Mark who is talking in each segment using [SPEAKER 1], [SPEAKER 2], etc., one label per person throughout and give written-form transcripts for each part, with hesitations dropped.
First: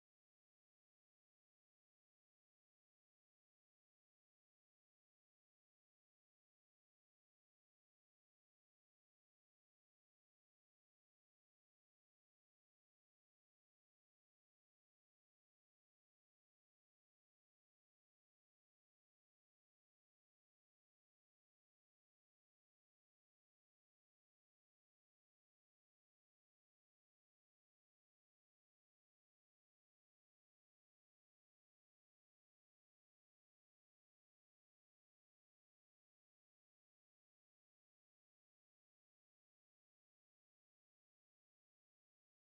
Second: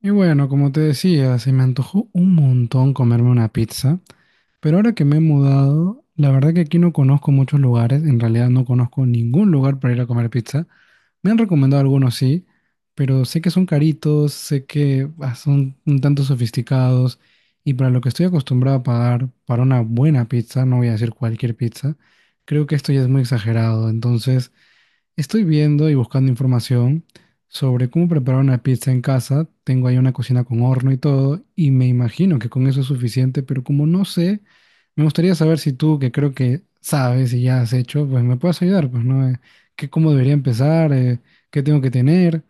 [SPEAKER 1] Y bueno, como te decía, se me antojó un montón comerme una pizza, pero ahora que me he mudado, la verdad que aquí no conozco muchos lugares, en realidad no conozco ningún lugar para ir a comer pizza. Me han recomendado algunos sí, pero sé que son caritos, sé que son un tanto sofisticados y para lo que estoy acostumbrado a pagar para una buena pizza, no voy a decir cualquier pizza, creo que esto ya es muy exagerado, entonces... Estoy viendo y buscando información sobre cómo preparar una pizza en casa. Tengo ahí una cocina con horno y todo, y me imagino que con eso es suficiente, pero como no sé, me gustaría saber si tú, que creo que sabes y ya has hecho, pues me puedes ayudar, pues, ¿no? ¿Qué, cómo debería empezar? ¿Qué tengo que tener?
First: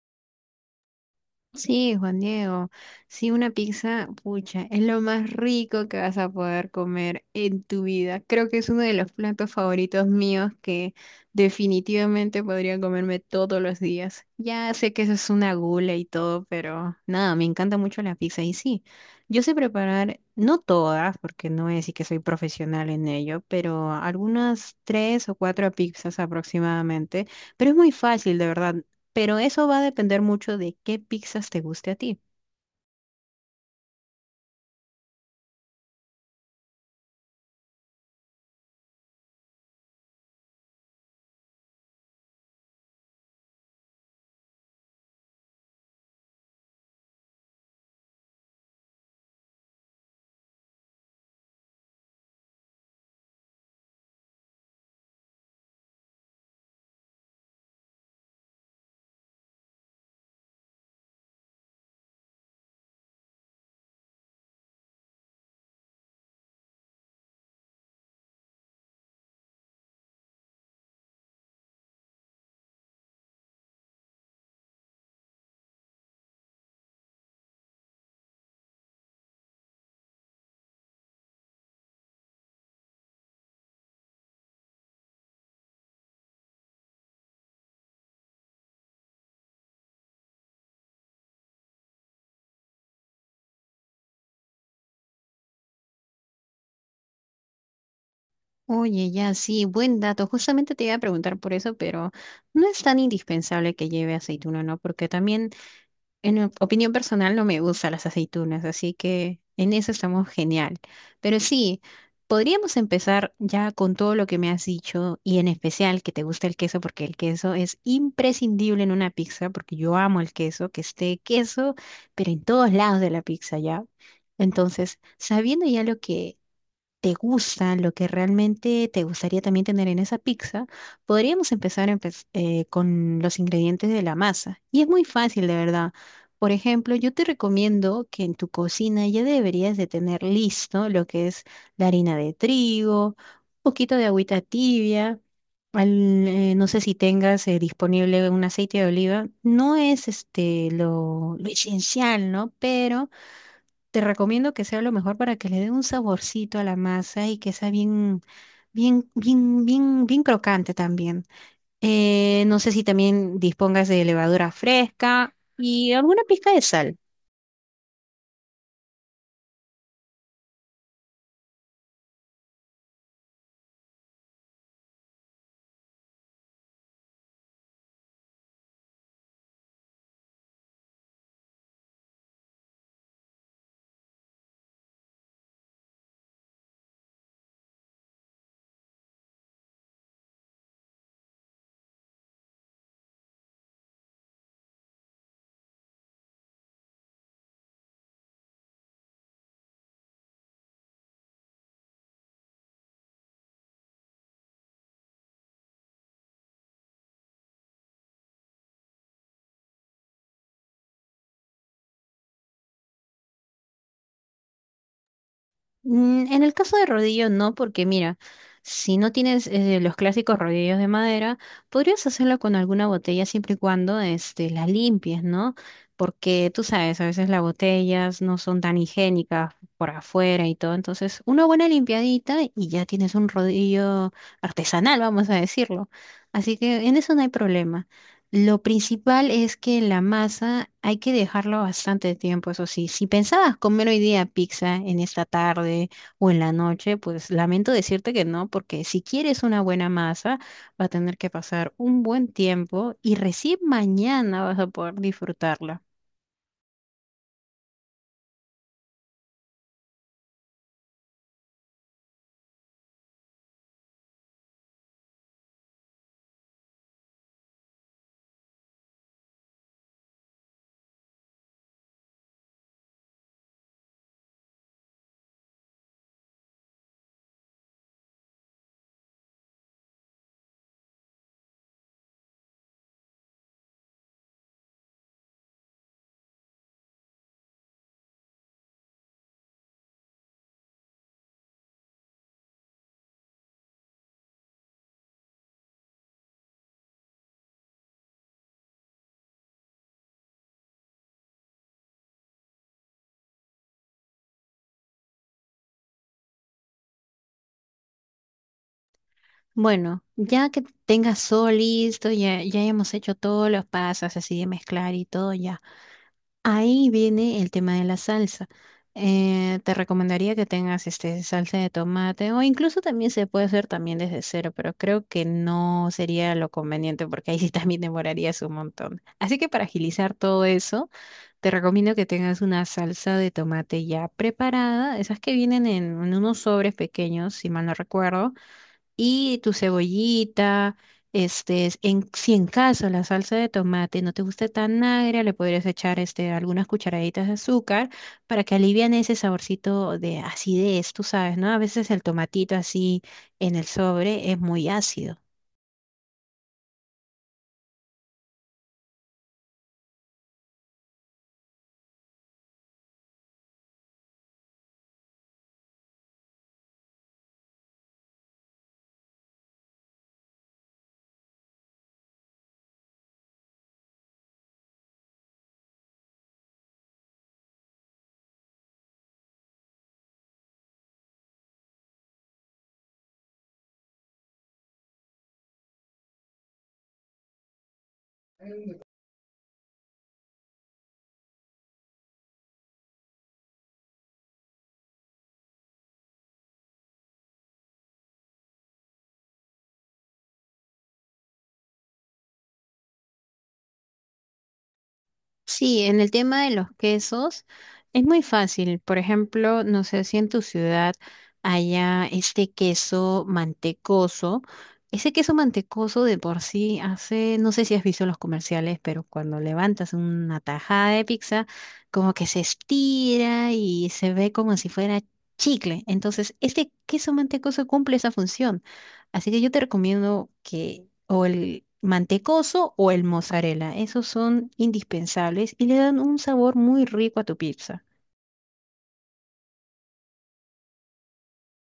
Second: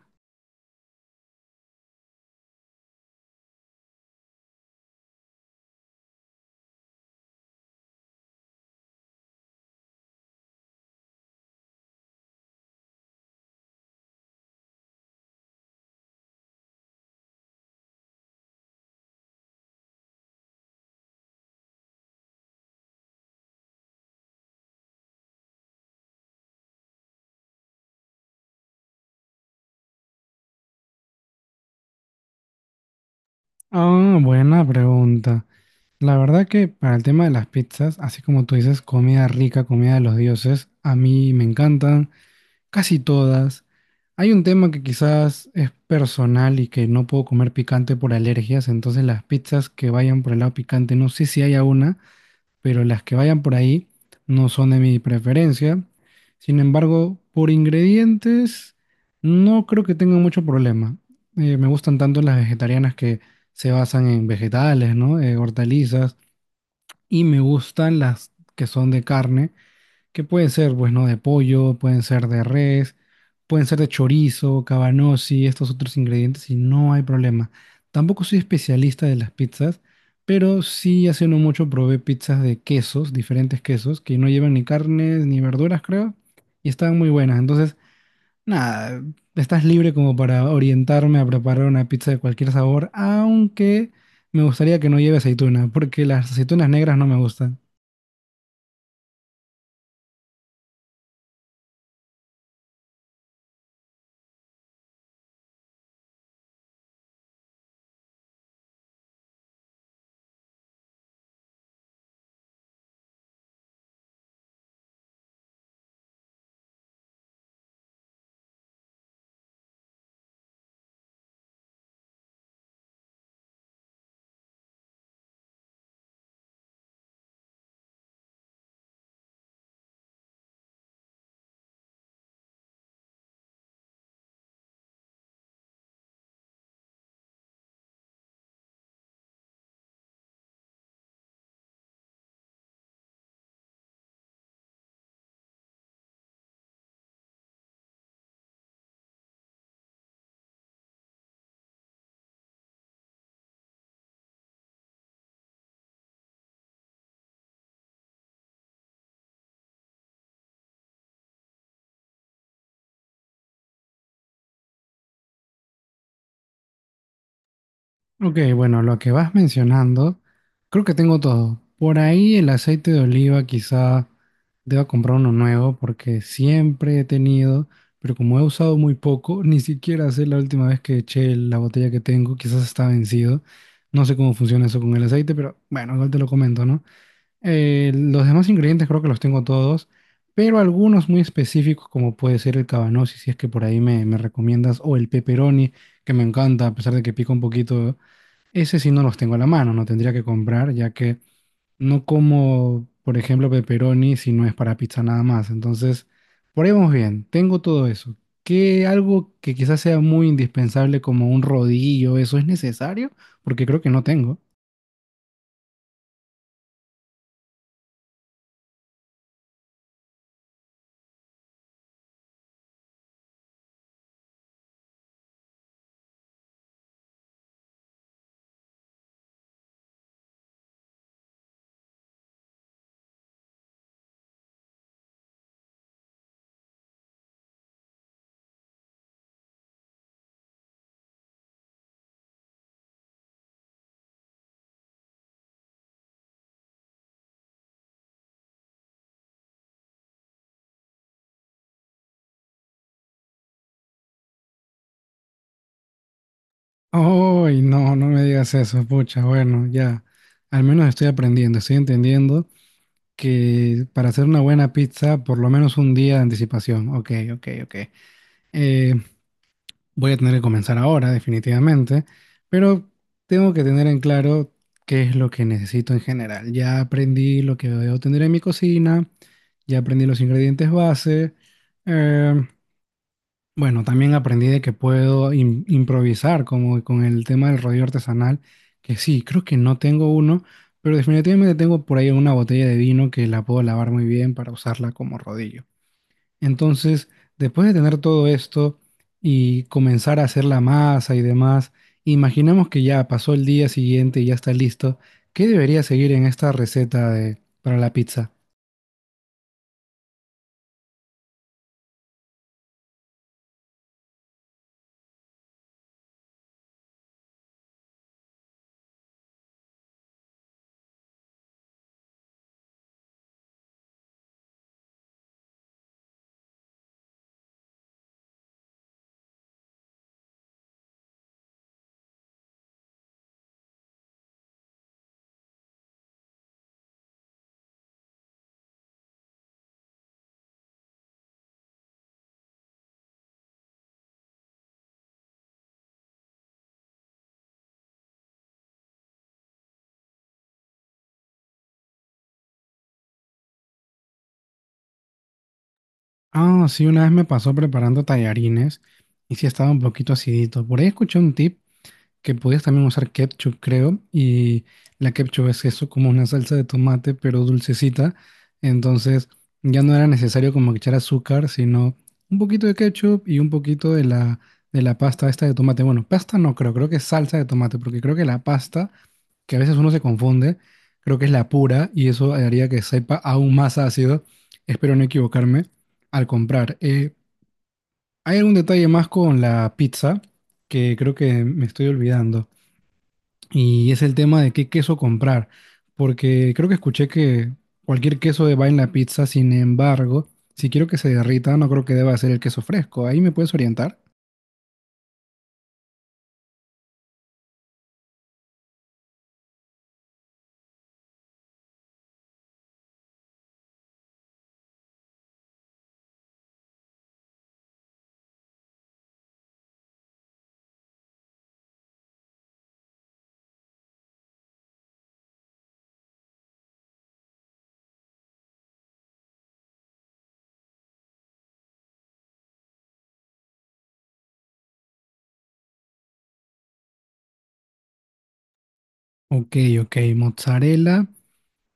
[SPEAKER 2] Sí, Juan Diego, sí, una pizza, pucha, es lo más rico que vas a poder comer en tu vida. Creo que es uno de los platos favoritos míos que definitivamente podría comerme todos los días. Ya sé que eso es una gula y todo, pero nada, me encanta mucho la pizza y sí, yo sé preparar, no todas, porque no es y que soy profesional en ello, pero algunas tres o cuatro pizzas aproximadamente. Pero es muy fácil, de verdad. Pero eso va a depender mucho de qué pizzas te guste a ti.
[SPEAKER 1] Ah, buena pregunta. La verdad que para el tema de las pizzas, así como tú dices, comida rica, comida de los dioses, a mí me encantan. Casi todas. Hay un tema que quizás es personal y que no puedo comer picante por alergias, entonces las pizzas que vayan por el lado picante, no sé si haya una, pero las que vayan por ahí no son de mi preferencia. Sin embargo, por ingredientes no creo que tenga mucho problema. Me gustan tanto las vegetarianas que se basan en vegetales, ¿no? Hortalizas, y me gustan las que son de carne que pueden ser, pues, ¿no? De pollo, pueden ser de res, pueden ser de chorizo, cabanossi, estos otros ingredientes y no hay problema. Tampoco soy especialista de las pizzas, pero sí hace no mucho probé pizzas de quesos, diferentes quesos, que no llevan ni carnes ni verduras, creo, y estaban muy buenas. Entonces, nada, estás libre como para orientarme a preparar una pizza de cualquier sabor, aunque me gustaría que no lleve aceituna, porque las aceitunas negras no me gustan.
[SPEAKER 2] Oye, ya sí, buen dato. Justamente te iba a preguntar por eso, pero no es tan indispensable que lleve aceituna, ¿no? Porque también opinión personal no me gustan las aceitunas, así que en eso estamos genial. Pero sí, podríamos empezar ya con todo lo que me has dicho y en especial que te gusta el queso porque el queso es imprescindible en una pizza porque yo amo el queso, que esté queso, pero en todos lados de la pizza ya. Entonces, sabiendo ya lo que te gusta, lo que realmente te gustaría también tener en esa pizza, podríamos empezar con los ingredientes de la masa. Y es muy fácil, de verdad. Por ejemplo, yo te recomiendo que en tu cocina ya deberías de tener listo lo que es la harina de trigo, un poquito de agüita tibia. No sé si tengas disponible un aceite de oliva. No es este lo esencial, ¿no? Pero te recomiendo que sea lo mejor para que le dé un saborcito a la masa y que sea bien, bien, bien, bien, bien crocante también. No sé si también dispongas de levadura fresca y alguna pizca de sal.
[SPEAKER 1] Ok, bueno, lo que vas mencionando, creo que tengo todo. Por ahí el aceite de oliva quizá deba comprar uno nuevo porque siempre he tenido, pero como he usado muy poco, ni siquiera sé la última vez que eché la botella que tengo, quizás está vencido. No sé cómo funciona eso con el aceite, pero bueno, igual te lo comento, ¿no? Los demás ingredientes creo que los tengo todos, pero algunos muy específicos como puede ser el cabanossi, si es que por ahí me recomiendas, o el pepperoni, que me encanta, a pesar de que pica un poquito. Ese sí no los tengo a la mano, no tendría que comprar, ya que no como, por ejemplo, pepperoni si no es para pizza nada más. Entonces, por ahí vamos bien, tengo todo eso. ¿Qué algo que quizás sea muy indispensable como un rodillo, eso es necesario? Porque creo que no tengo.
[SPEAKER 2] En el caso de rodillo, no, porque mira, si no tienes los clásicos rodillos de madera, podrías hacerlo con alguna botella siempre y cuando este, la limpies, ¿no? Porque tú sabes, a veces las botellas no son tan higiénicas por afuera y todo. Entonces, una buena limpiadita y ya tienes un rodillo artesanal, vamos a decirlo. Así que en eso no hay problema. Lo principal es que la masa hay que dejarla bastante tiempo, eso sí. Si pensabas comer hoy día pizza en esta tarde o en la noche, pues lamento decirte que no, porque si quieres una buena masa, va a tener que pasar un buen tiempo y recién mañana vas a poder disfrutarla.
[SPEAKER 1] Ay, no, no me digas eso, pucha, bueno, ya. Al menos estoy aprendiendo, estoy entendiendo que para hacer una buena pizza, por lo menos un día de anticipación. Ok, ok, ok. Eh, voy a tener que comenzar ahora, definitivamente, pero tengo que tener en claro qué es lo que necesito en general. Ya aprendí lo que debo tener en mi cocina, ya aprendí los ingredientes base. eh, bueno, también aprendí de que puedo improvisar, como con el tema del rodillo artesanal, que sí, creo que no tengo uno, pero definitivamente tengo por ahí una botella de vino que la puedo lavar muy bien para usarla como rodillo. Entonces, después de tener todo esto y comenzar a hacer la masa y demás, imaginemos que ya pasó el día siguiente y ya está listo. ¿Qué debería seguir en esta receta de, para la pizza?
[SPEAKER 2] Bueno, ya que tengas todo listo, ya, ya hemos hecho todos los pasos así de mezclar y todo, ya. Ahí viene el tema de la salsa. Te recomendaría que tengas este salsa de tomate o incluso también se puede hacer también desde cero, pero creo que no sería lo conveniente porque ahí sí también demorarías un montón. Así que para agilizar todo eso, te recomiendo que tengas una salsa de tomate ya preparada, esas que vienen en unos sobres pequeños, si mal no recuerdo, y tu cebollita, este, en, si en caso la salsa de tomate no te guste tan agria, le podrías echar este, algunas cucharaditas de azúcar para que alivian ese saborcito de acidez, tú sabes, ¿no? A veces el tomatito así en el sobre es muy ácido.
[SPEAKER 1] Ah, sí, una vez me pasó preparando tallarines y sí estaba un poquito acidito. Por ahí escuché un tip que podías también usar ketchup, creo, y la ketchup es eso, como una salsa de tomate, pero dulcecita, entonces ya no era necesario como echar azúcar, sino un poquito de ketchup y un poquito de la pasta esta de tomate. Bueno, pasta no creo, creo que es salsa de tomate, porque creo que la pasta, que a veces uno se confunde, creo que es la pura, y eso haría que sepa aún más ácido, espero no equivocarme, al comprar. Hay algún detalle más con la pizza que creo que me estoy olvidando. Y es el tema de qué queso comprar, porque creo que escuché que cualquier queso va en la pizza, sin embargo, si quiero que se derrita, no creo que deba ser el queso fresco. ¿Ahí me puedes orientar?
[SPEAKER 2] Sí, en el tema de los quesos es muy fácil. Por ejemplo, no sé si en tu ciudad haya este queso mantecoso. Ese queso mantecoso de por sí hace, no sé si has visto los comerciales, pero cuando levantas una tajada de pizza, como que se estira y se ve como si fuera chicle. Entonces, este queso mantecoso cumple esa función. Así que yo te recomiendo que o el mantecoso o el mozzarella, esos son indispensables y le dan un sabor muy rico a tu pizza.
[SPEAKER 1] Ok, ok, mozzarella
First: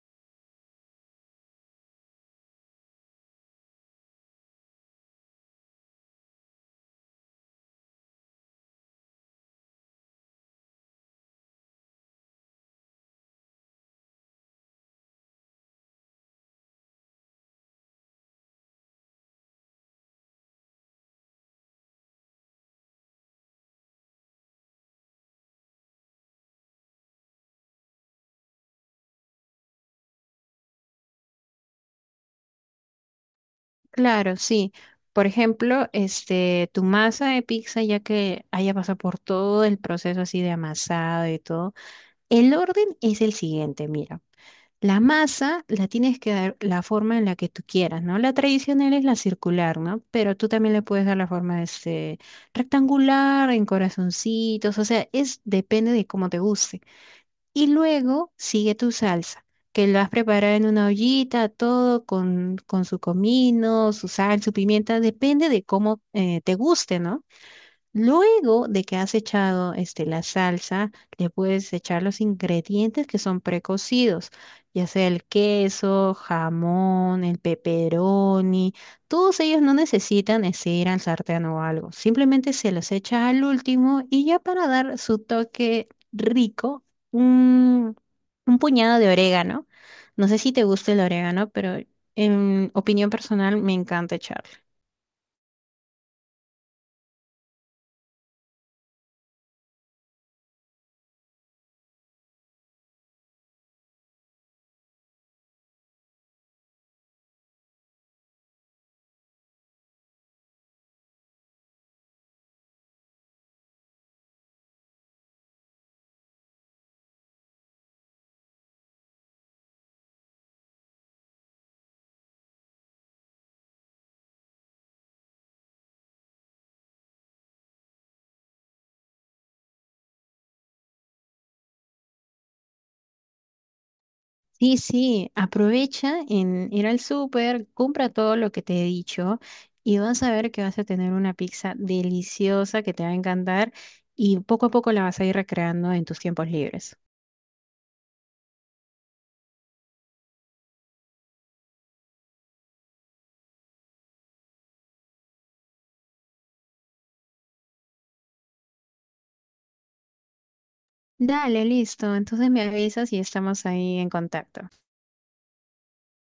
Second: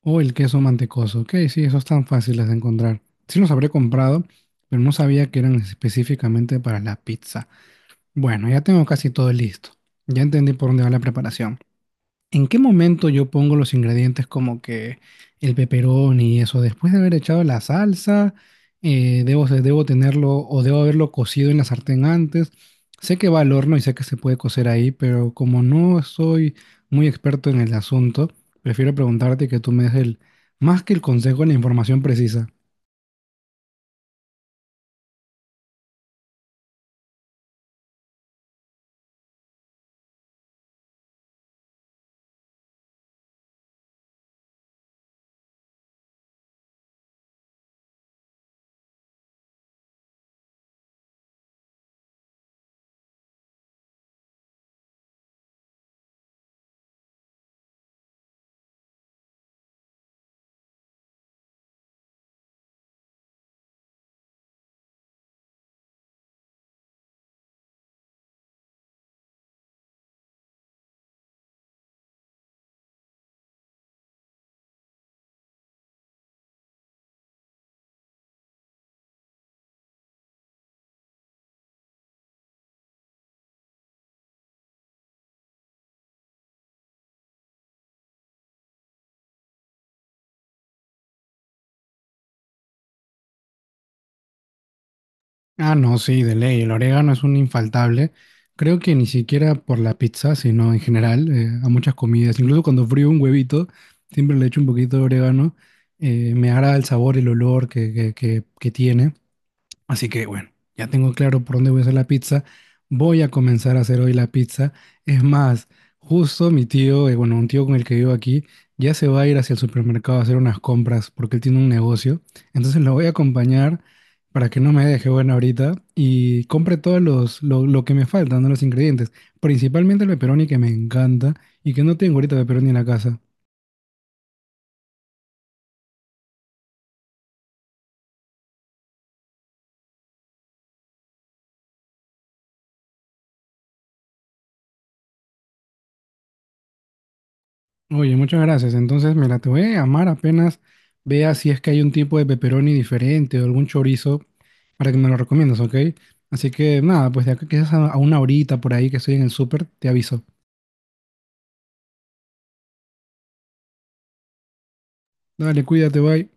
[SPEAKER 1] o el queso mantecoso. Ok, sí, esos tan fáciles de encontrar. Sí los habré comprado, pero no sabía que eran específicamente para la pizza. Bueno, ya tengo casi todo listo. Ya entendí por dónde va la preparación. ¿En qué momento yo pongo los ingredientes como que el peperón y eso? Después de haber echado la salsa, debo tenerlo o debo haberlo cocido en la sartén antes. Sé que va al horno y sé que se puede cocer ahí, pero como no soy muy experto en el asunto, prefiero preguntarte y que tú me des el, más que el consejo, la información precisa.
[SPEAKER 2] Claro, sí. Por ejemplo, este, tu masa de pizza, ya que haya pasado por todo el proceso así de amasado y todo, el orden es el siguiente, mira. La masa la tienes que dar la forma en la que tú quieras, ¿no? La tradicional es la circular, ¿no? Pero tú también le puedes dar la forma este, rectangular, en corazoncitos, o sea, es depende de cómo te guste. Y luego sigue tu salsa, que la vas a preparar en una ollita, todo con su comino, su sal, su pimienta, depende de cómo te guste, ¿no? Luego de que has echado este, la salsa, le puedes echar los ingredientes que son precocidos, ya sea el queso, jamón, el pepperoni. Todos ellos no necesitan este, ir al sartén o algo. Simplemente se los echa al último y ya para dar su toque rico, un, un puñado de orégano. No sé si te gusta el orégano, pero en opinión personal me encanta echarlo.
[SPEAKER 1] Ah, no, sí, de ley. El orégano es un infaltable. Creo que ni siquiera por la pizza, sino en general, a muchas comidas. Incluso cuando frío un huevito, siempre le echo un poquito de orégano. Me agrada el sabor, el olor que tiene. Así que bueno, ya tengo claro por dónde voy a hacer la pizza. Voy a comenzar a hacer hoy la pizza. Es más, justo mi tío, bueno, un tío con el que vivo aquí, ya se va a ir hacia el supermercado a hacer unas compras porque él tiene un negocio. Entonces lo voy a acompañar para que no me deje bueno ahorita y compre todos lo que me faltan, ¿no? Los ingredientes. Principalmente el pepperoni que me encanta y que no tengo ahorita pepperoni en la casa.
[SPEAKER 2] Sí, sí, aprovecha en ir al súper, compra todo lo que te he dicho y vas a ver que vas a tener una pizza deliciosa que te va a encantar y poco a poco la vas a ir recreando en tus tiempos libres.
[SPEAKER 1] Oye, muchas gracias. Entonces, mira, te voy a llamar apenas vea si es que hay un tipo de pepperoni diferente o algún chorizo para que me lo recomiendas, ¿ok? Así que nada, pues de acá quizás a una horita por ahí que estoy en el súper, te aviso.
[SPEAKER 2] Dale, listo. Entonces me avisas y estamos ahí en contacto.
[SPEAKER 1] Dale, cuídate, bye.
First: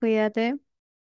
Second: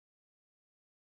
[SPEAKER 2] Cuídate.